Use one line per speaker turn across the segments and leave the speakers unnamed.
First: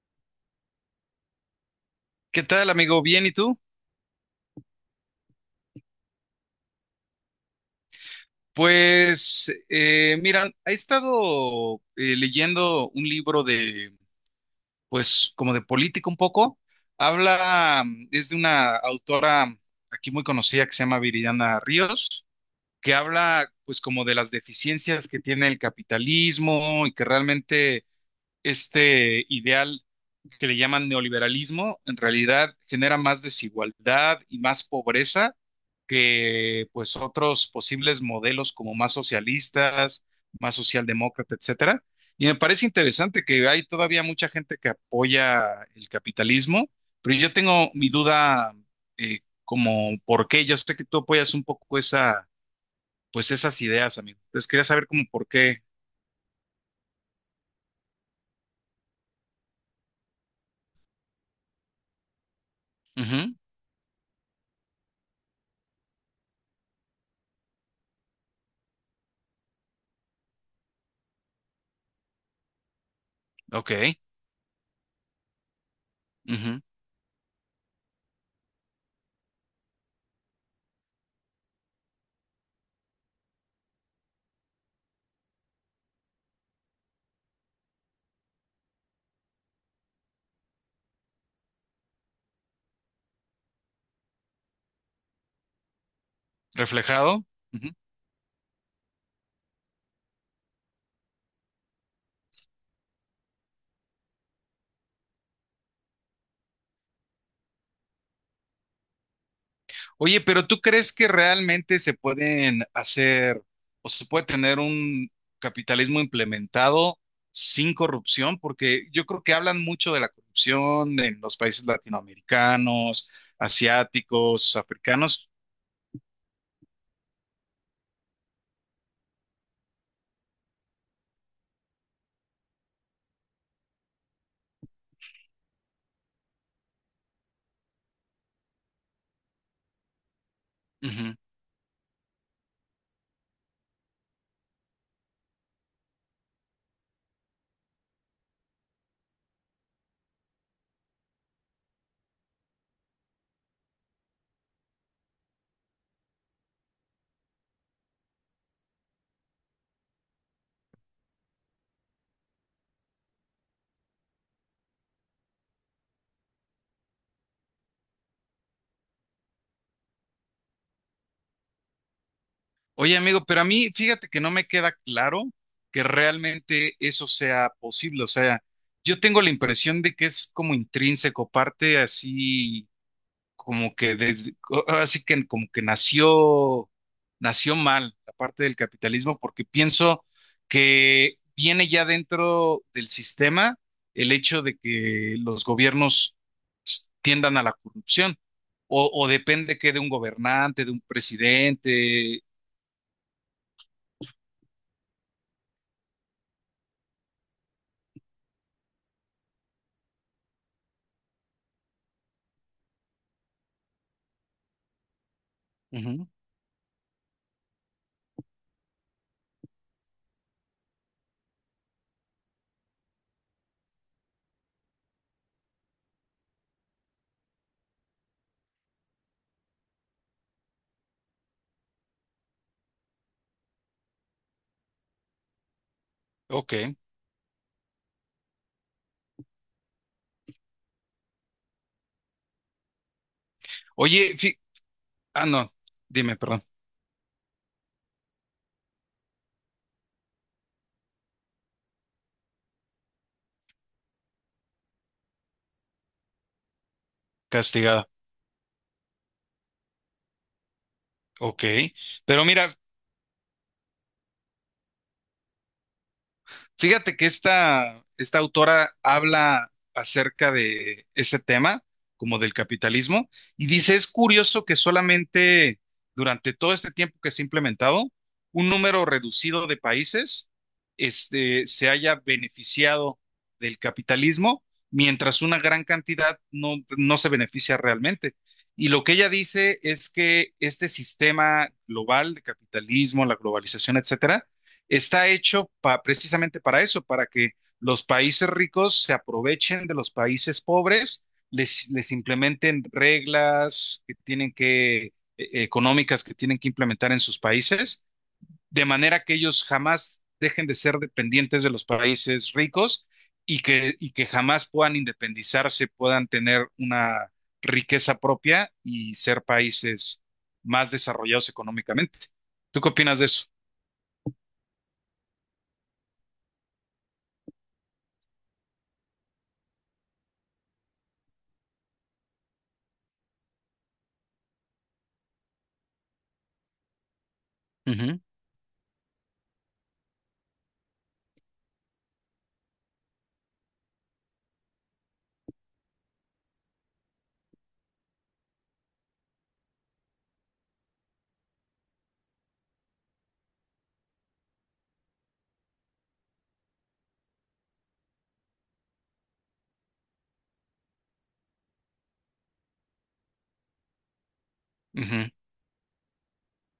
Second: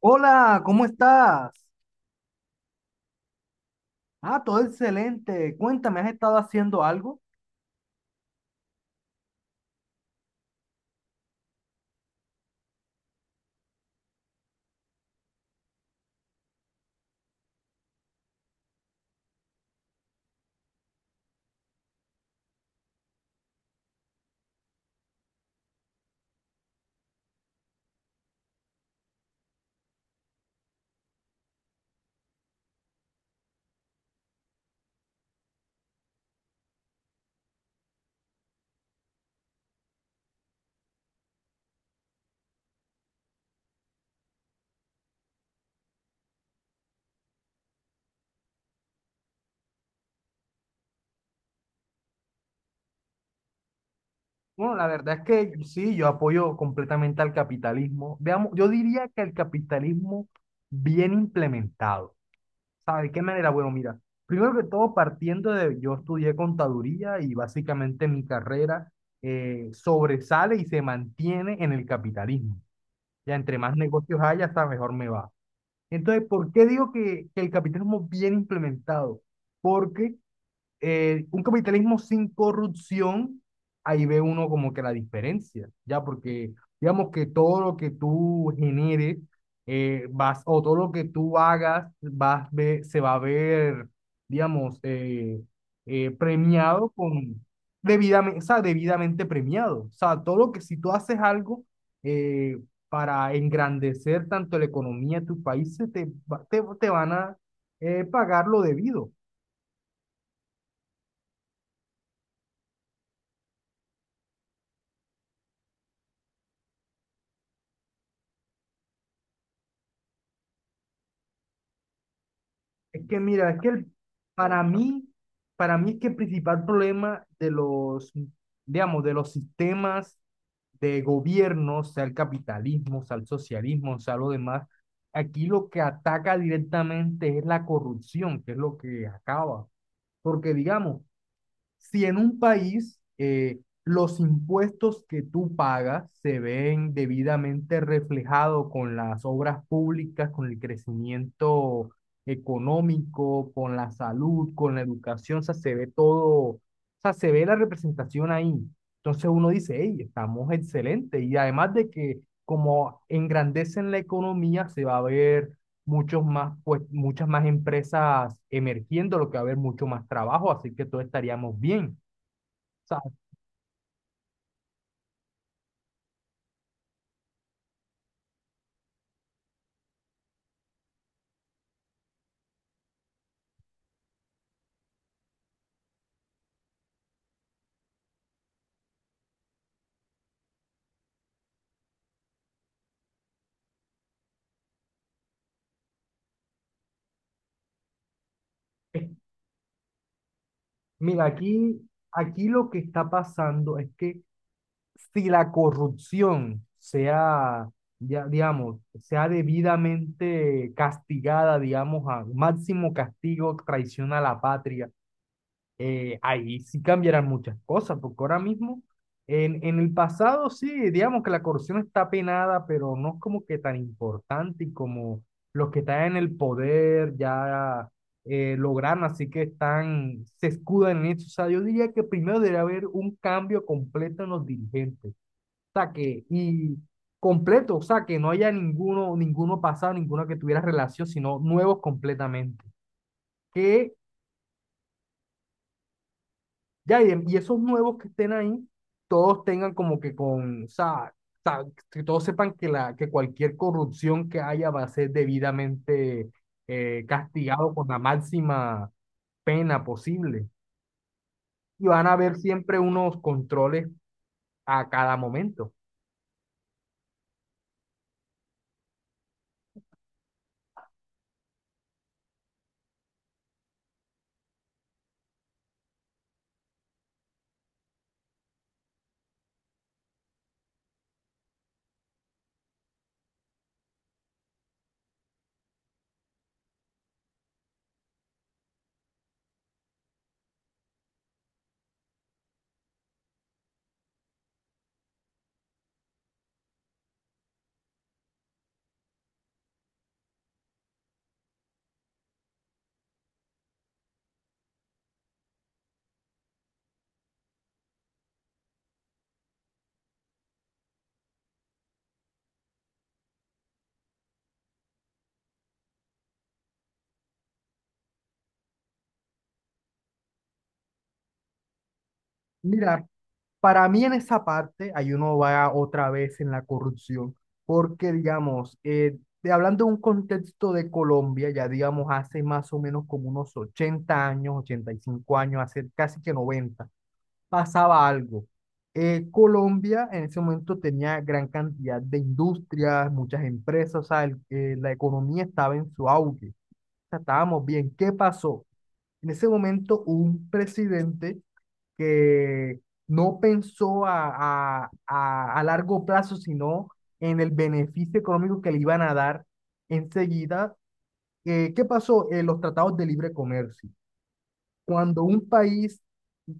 Hola, ¿cómo estás?
¿Qué tal, amigo? ¿Bien y tú?
Ah, todo excelente. Cuéntame, ¿has estado haciendo algo?
Pues, mira, he estado leyendo un libro de, pues, como de política un poco. Habla, es de una autora aquí muy conocida que se llama Viridiana Ríos, que habla, pues, como de las deficiencias que tiene el capitalismo y que realmente este ideal que le llaman neoliberalismo, en realidad genera más desigualdad y más pobreza que pues otros posibles modelos como más socialistas, más socialdemócrata, etcétera. Y me parece interesante que hay todavía mucha gente que apoya el capitalismo, pero yo tengo mi duda como por qué. Yo sé que tú apoyas un poco pues esas ideas, amigo. Entonces quería
Bueno, la
saber como
verdad
por
es
qué.
que sí, yo apoyo completamente al capitalismo. Veamos, yo diría que el capitalismo bien implementado. ¿Sabe de qué
Ujú.
manera? Bueno, mira, primero que todo, partiendo de, yo estudié contaduría y básicamente mi carrera sobresale y se mantiene en el capitalismo. Ya entre más
Ok.
negocios haya, hasta mejor me va. Entonces, ¿por
Ujú.
qué digo que el capitalismo bien implementado? Porque un capitalismo sin corrupción, ahí ve uno como que la diferencia, ya, porque digamos que todo lo que tú generes, o todo lo que tú hagas, se va a ver, digamos, premiado
Reflejado.
con,
Ujú.
debidamente, o sea, debidamente premiado. O sea, todo lo que si tú haces algo eh, para engrandecer tanto la economía de tu país, se te, va- te van a pagar lo debido.
Oye, pero ¿tú crees que realmente se pueden hacer o se puede tener un capitalismo implementado sin corrupción? Porque yo creo que hablan mucho de la corrupción en los países
Es
latinoamericanos,
que mira, es que el-
asiáticos,
Para mí,
africanos.
para mí es que el principal problema de los, digamos, de los sistemas de gobierno, sea el capitalismo, sea el socialismo, sea lo demás, aquí lo que ataca directamente es la corrupción, que es lo que acaba. Porque digamos,
Ujú.
si en un país los impuestos que tú pagas se ven debidamente reflejados con las obras públicas, con el crecimiento económico, con la salud, con la educación, o sea, se ve todo, o sea, se ve la representación ahí. Entonces uno dice, hey, estamos excelentes. Y además de que como engrandecen la economía, se va a ver muchos más, pues, muchas más empresas emergiendo, lo que va a haber mucho más trabajo, así que todos estaríamos bien. O
Oye,
sea,
amigo, pero a mí fíjate que no me queda claro que realmente eso sea posible. O sea, yo tengo la impresión de que es como intrínseco, parte así como que desde, ahora sí que como que nació, nació mal la parte del capitalismo, porque pienso que viene ya dentro del sistema el hecho de que los gobiernos tiendan a la corrupción, o
eh,
depende que de un gobernante, de un
mira,
presidente.
aquí lo que está pasando es que si la corrupción sea, ya, digamos, sea debidamente castigada, digamos, a máximo castigo, traición a la patria,
Ujú.
ahí sí cambiarán muchas cosas, porque ahora mismo, en el pasado sí, digamos que la corrupción está penada, pero no es como que tan importante y como los que están en el poder ya lograron, así que están, se escudan en eso. O sea, yo diría que primero debe haber un cambio completo en los dirigentes, o sea, que,
Ok.
y completo, o sea, que no haya ninguno, ninguno pasado, ninguno que tuviera relación, sino nuevos completamente. Que
Oye, ah, no, dime, perdón.
ya, y esos nuevos que estén ahí, todos tengan como que con, o sea, sa- que todos sepan que, que cualquier corrupción que haya va a ser debidamente castigado con
Castigada.
la máxima pena posible.
Ok,
Y van a
pero
haber
mira,
siempre unos controles a cada momento.
fíjate que esta autora habla acerca de ese tema, como del capitalismo, y dice, es curioso que solamente durante todo este tiempo que se ha implementado, un número reducido de países se haya beneficiado del capitalismo, mientras una gran cantidad no, no se beneficia realmente. Y lo que ella dice es que este sistema global de capitalismo, la globalización, etcétera, está hecho precisamente para eso, para que los países ricos se aprovechen de los países pobres, les implementen reglas que tienen que, económicas que tienen que implementar en sus países, de manera que ellos jamás dejen de ser dependientes de los países ricos y que jamás puedan independizarse, puedan tener una riqueza propia y ser países más desarrollados económicamente. ¿Tú qué opinas
Mira,
de eso?
para mí en esa parte, ahí uno va otra vez en la corrupción, porque digamos, hablando de un contexto de Colombia, ya digamos hace más o menos como unos 80 años, 85 años, hace casi que 90
Ujú,
pasaba algo. Colombia en ese momento tenía gran cantidad de industrias, muchas empresas, o sea, la economía estaba en su auge, o sea, estábamos bien. ¿Qué pasó? En ese momento hubo un presidente que no pensó a largo plazo, sino en el beneficio económico que le iban a dar enseguida. ¿Qué pasó? En los tratados de libre comercio.
ujú,
Cuando un país,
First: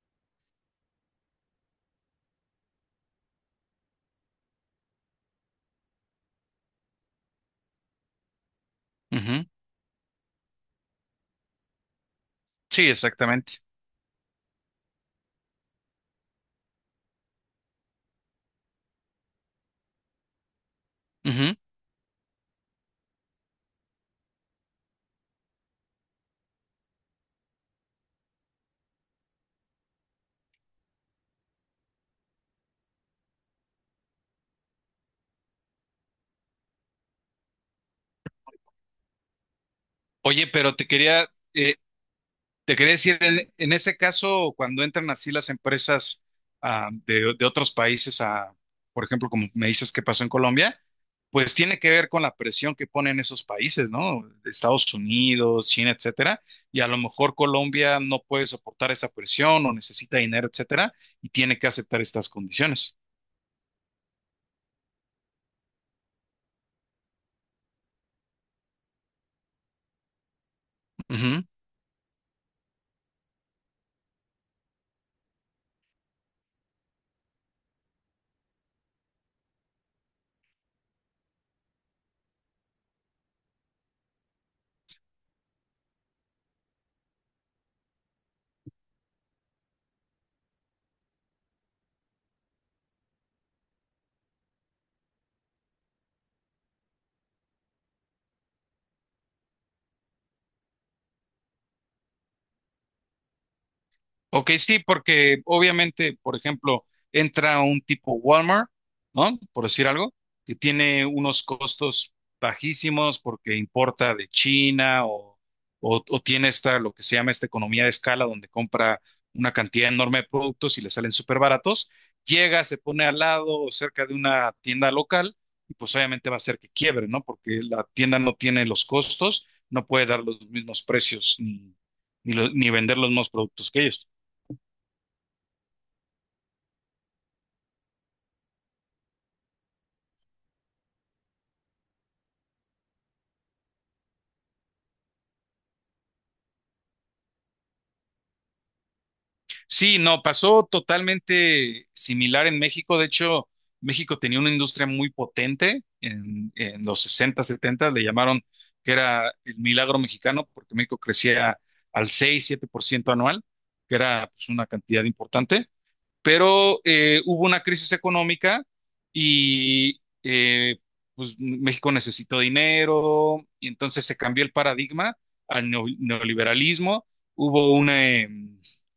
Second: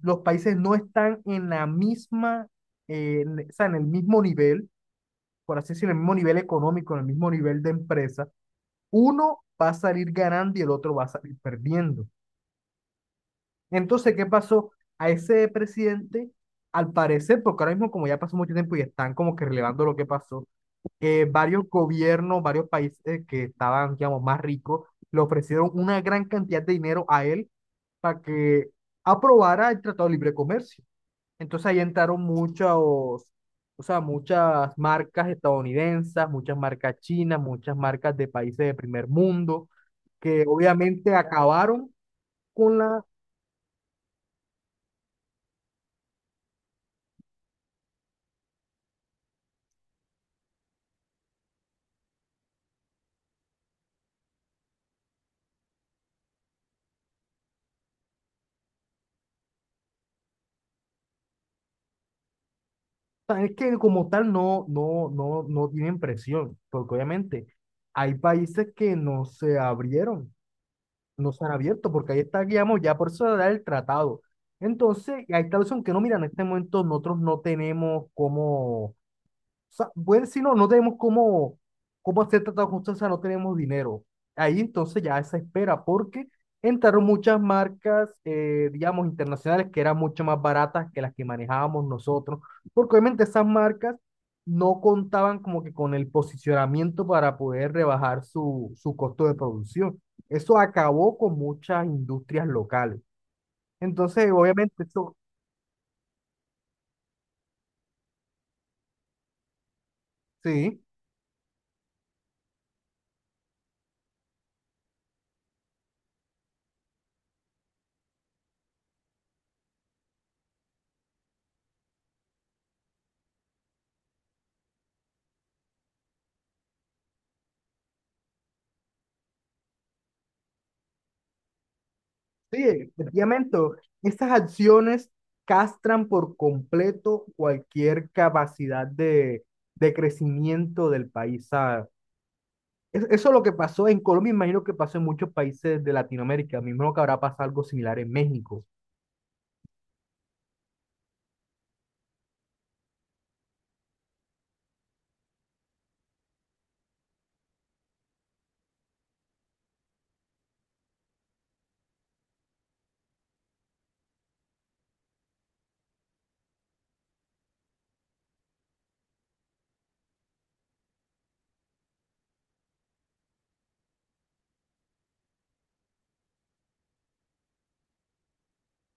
los países no están en la misma, o sea, en el mismo nivel, por así decirlo, en el mismo nivel económico, en el mismo nivel de empresa, uno
ujú.
va a salir ganando y el otro va a salir perdiendo.
Sí, exactamente.
Entonces, ¿qué pasó? A ese presidente, al parecer, porque ahora mismo como ya pasó mucho tiempo y están como que relevando lo que pasó,
Ujú.
varios gobiernos, varios países que estaban, digamos, más ricos, le ofrecieron una gran cantidad de dinero a él para que aprobara el Tratado de Libre Comercio. Entonces ahí entraron muchos, o sea, muchas marcas estadounidenses, muchas marcas chinas, muchas marcas de países de primer mundo, que
Oye, pero
obviamente
eh,
acabaron
te
con
quería
la...
decir, en ese caso, cuando entran así las empresas de otros países a, por ejemplo, como me dices que pasó en Colombia, pues tiene que ver con la presión que ponen esos países, ¿no? Estados Unidos, China, etcétera, y a lo mejor Colombia no puede soportar esa presión o necesita dinero, etcétera, y tiene que aceptar estas condiciones.
Sea, es que como tal no tienen presión, porque obviamente hay países que no se abrieron, no se
Ujú.
han abierto, porque ahí está, digamos, ya por eso da el tratado. Entonces, hay tal son que no, mira, en este momento nosotros no tenemos cómo... Sea, bueno, si no, no tenemos cómo, cómo hacer tratados con... O sea, no tenemos dinero. Ahí entonces ya esa espera, porque entraron muchas marcas, digamos, internacionales que eran mucho más baratas que las que manejábamos nosotros, porque obviamente esas marcas no contaban como que con el posicionamiento para poder rebajar su costo de producción. Eso acabó con muchas industrias locales. Entonces,
Ok, sí,
obviamente, eso,
porque obviamente, por ejemplo, entra un tipo Walmart, ¿no? Por decir algo, que
sí.
tiene unos costos bajísimos porque importa de China o, o tiene lo que se llama esta economía de escala, donde compra una cantidad enorme de productos y le salen súper baratos. Llega, se pone al lado o cerca de una tienda local y pues obviamente va a ser que quiebre, ¿no? Porque la tienda no tiene los costos, no puede dar los mismos precios ni, ni, lo-
Sí,
ni vender los mismos
efectivamente,
productos que ellos.
estas acciones castran por completo cualquier capacidad de crecimiento del país, ¿sabes? Eso es lo que pasó en Colombia, imagino que pasó en muchos países de Latinoamérica, me imagino que habrá pasado algo similar en México,
Sí, no, pasó totalmente similar en México. De hecho, México tenía una industria muy potente en los 60, 70, le llamaron que era el milagro mexicano, porque México crecía al 6, 7% anual, que era pues, una cantidad importante pero hubo una crisis económica y pues, México necesitó dinero y entonces se cambió el paradigma al neoliberalismo. Hubo una, eh,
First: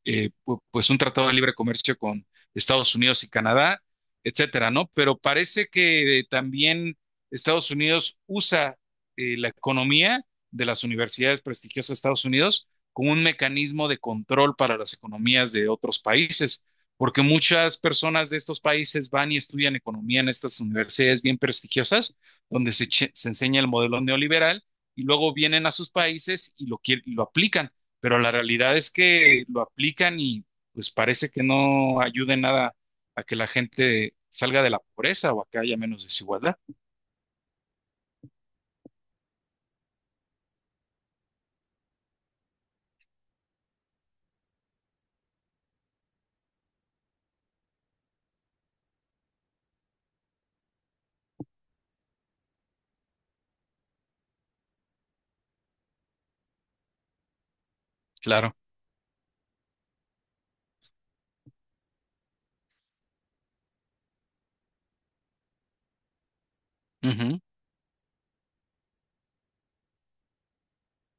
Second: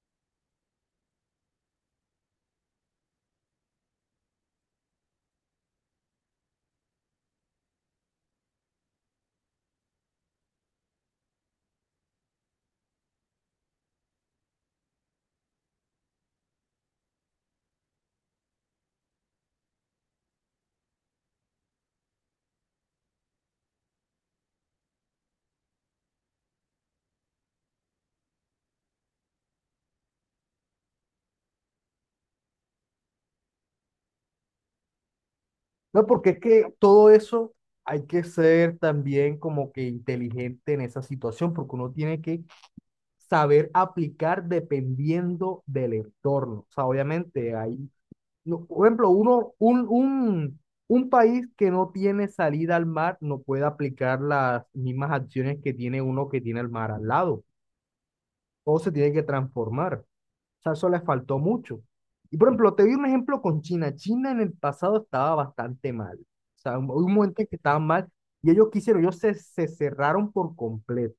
eh, pu- pues un tratado de libre comercio con Estados Unidos y Canadá, etcétera, ¿no? Pero parece que también Estados Unidos usa la economía de las universidades prestigiosas de Estados Unidos como un mecanismo de control para las economías de otros países porque muchas personas de estos países van y estudian economía en estas universidades bien prestigiosas, donde se enseña el modelo neoliberal y luego vienen a sus países y lo aplican, pero la realidad es que lo aplican y pues parece que no ayude en nada a que la gente salga de la pobreza o a que haya menos
¿no? Porque es
desigualdad.
que todo eso hay que ser también como que inteligente en esa situación, porque uno tiene que saber aplicar dependiendo del entorno. O sea, obviamente hay no, por ejemplo, un país que no tiene salida al mar no puede aplicar las mismas acciones que tiene uno que tiene el mar al lado.
Claro.
Todo se tiene que transformar. O sea, eso les faltó mucho. Y por ejemplo, te doy un ejemplo con China. China en el pasado estaba bastante mal. O sea, hubo un
Ujú.
momento en que estaban mal y ellos quisieron, ellos se, se cerraron por completo.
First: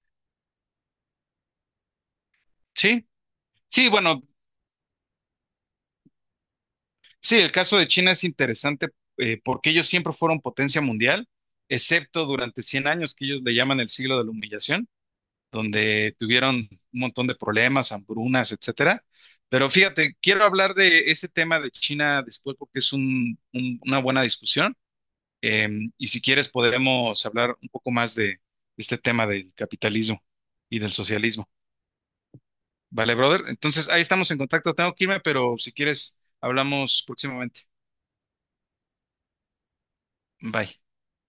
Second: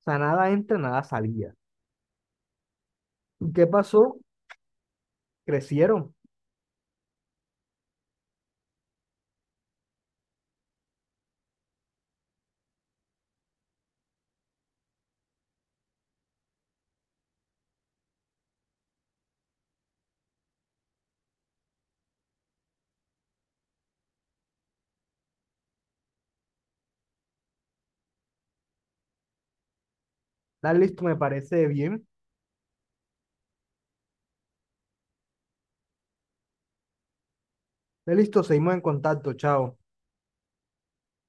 O sea, nada entra, nada salía.
Sí,
¿Y qué
sí,
pasó?
bueno.
Crecieron.
Sí, el caso de China es interesante porque ellos siempre fueron potencia mundial, excepto durante 100 años que ellos le llaman el siglo de la humillación, donde tuvieron un montón de problemas, hambrunas, etcétera. Pero fíjate, quiero hablar de ese tema de China después porque es una buena discusión. eh, y si quieres podemos hablar un poco más de este tema del capitalismo
Dale,
y del
listo, me
socialismo.
parece bien.
Vale, brother. Entonces ahí estamos en contacto. Tengo que irme, pero si quieres hablamos próximamente.
Dale, listo, seguimos en contacto. Chao.
Bye.